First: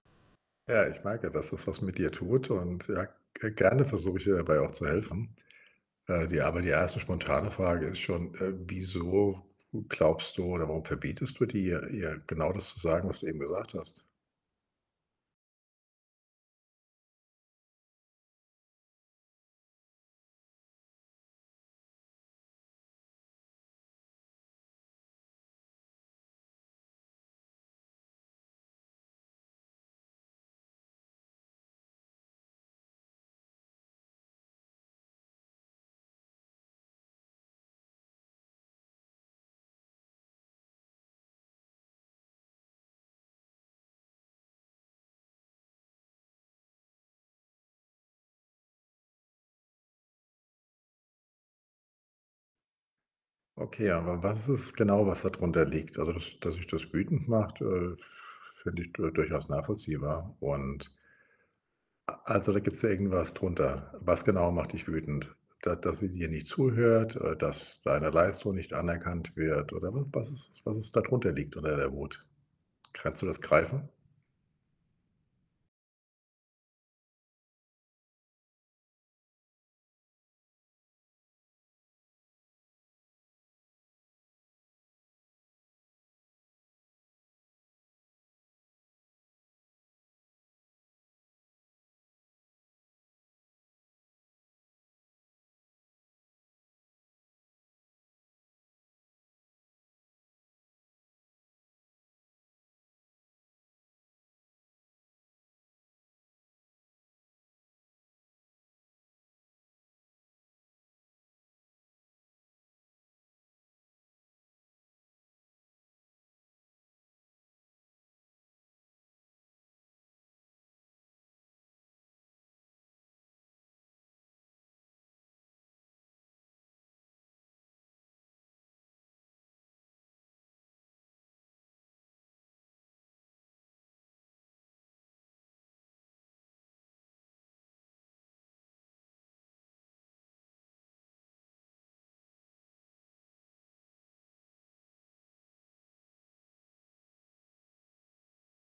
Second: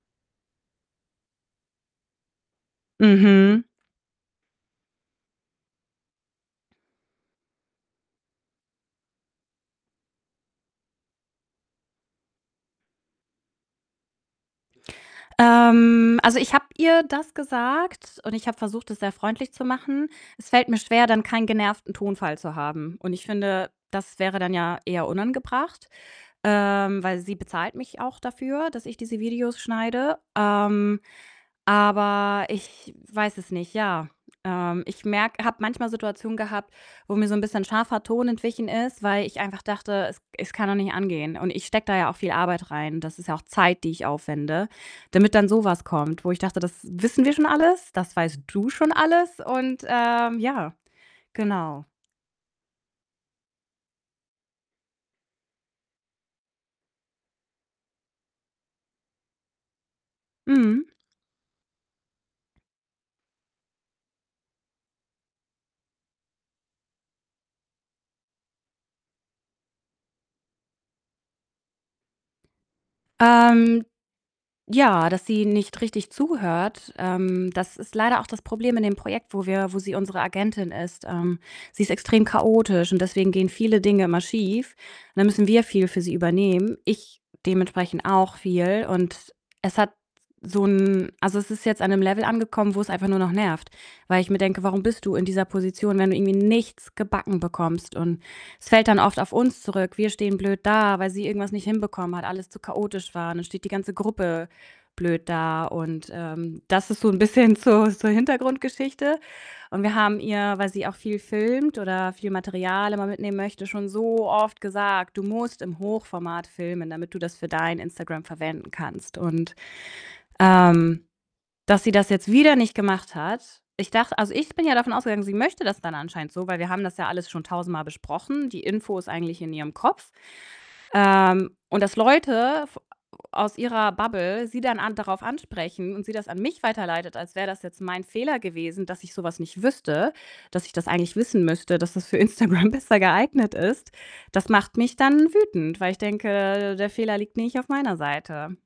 Ja, ich merke, dass das was mit dir tut und ja, g Mhm. gerne versuche ich dir dabei auch zu helfen. Äh, die aber die 1. spontane Frage ist schon: „Äh, wieso glaubst du oder warum verbietest du dir, ihr genau das zu sagen, was du eben gesagt hast?“ Ähm, also, ich habe ihr das gesagt und ich habe versucht, es sehr freundlich zu machen. Es fällt mir schwer, dann keinen genervten Tonfall zu haben und ich finde, das wäre dann ja eher unangebracht, ähm, weil sie bezahlt mich auch dafür, dass ich diese Videos schneide. Ähm, aber ich weiß es nicht, ja, ähm, ich merke habe manchmal Situationen gehabt, wo mir so 'n bisschen scharfer Ton entwichen ist, weil ich einfach dachte, es es kann doch nicht angehen. Und ich stecke da ja auch viel Arbeit rein. Das ist ja auch Zeit, die ich aufwende, damit dann so was kommt, wo ich dachte: „Das wissen wir schon alles. Das weißt du schon alles.“ Und, ähm, ja, genau. Okay, aber was ist es genau, was da drunter liegt? Also, das das dich das wütend macht, äh, f finde ich d durchaus nachvollziehbar. Und Mhm. A also, da gibt's ja irgendwas drunter. Was genau macht dich wütend? Da dass sie dir nicht zuhört, äh, dass deine Leistung nicht anerkannt wird? Oder wa was ist es, was es da drunter liegt unter der Wut? Kannst du das Ähm, greifen? ja, dass sie nicht richtig zuhört, ähm, das ist leider auch das Problem in dem Projekt, wo wir wo sie unsere Agentin ist. Ähm, sie ist extrem chaotisch und deswegen gehen viele Dinge immer schief und dann müssen wir viel für sie übernehmen. Ich dementsprechend auch viel und es hat s so 'n also, es ist jetzt an 'nem Level angekommen, wo's einfach nur noch nervt, weil ich mir denke: „Warum bist du in dieser Position, wenn du irgendwie nichts gebacken bekommst?“ Und es fällt dann oft auf uns zurück. Wir stehen blöd da, weil sie irgendwas nicht hinbekommen hat, alles zu chaotisch war, dann steht die ganze Gruppe blöd da und, ähm das ist so 'n bisschen zur zur Hintergrundgeschichte. Und wir haben ihr, weil sie auch viel filmt oder viel Material immer mitnehmen möchte, schon so oft gesagt: „Du musst im Hochformat filmen, damit du das für dein Instagram verwenden kannst.“ Und, ähm, dass sie das jetzt wieder nicht gemacht hat. Ich dachte also, ich bin ja davon ausgegangen, sie möchte das dann anscheinend so, weil wir haben das ja alles schon tausendmal besprochen. Die Info ist eigentlich in ihrem Kopf. Ähm, und dass Leute f a aus ihrer Bubble sie dann an darauf ansprechen und sie das an mich weiterleitet, als wäre das jetzt mein Fehler gewesen, dass ich so was nicht wüsste, dass ich das eigentlich wissen müsste, dass das für Instagram besser geeignet ist, das macht mich dann wütend, weil ich denke, der Fehler liegt nicht auf meiner Seite.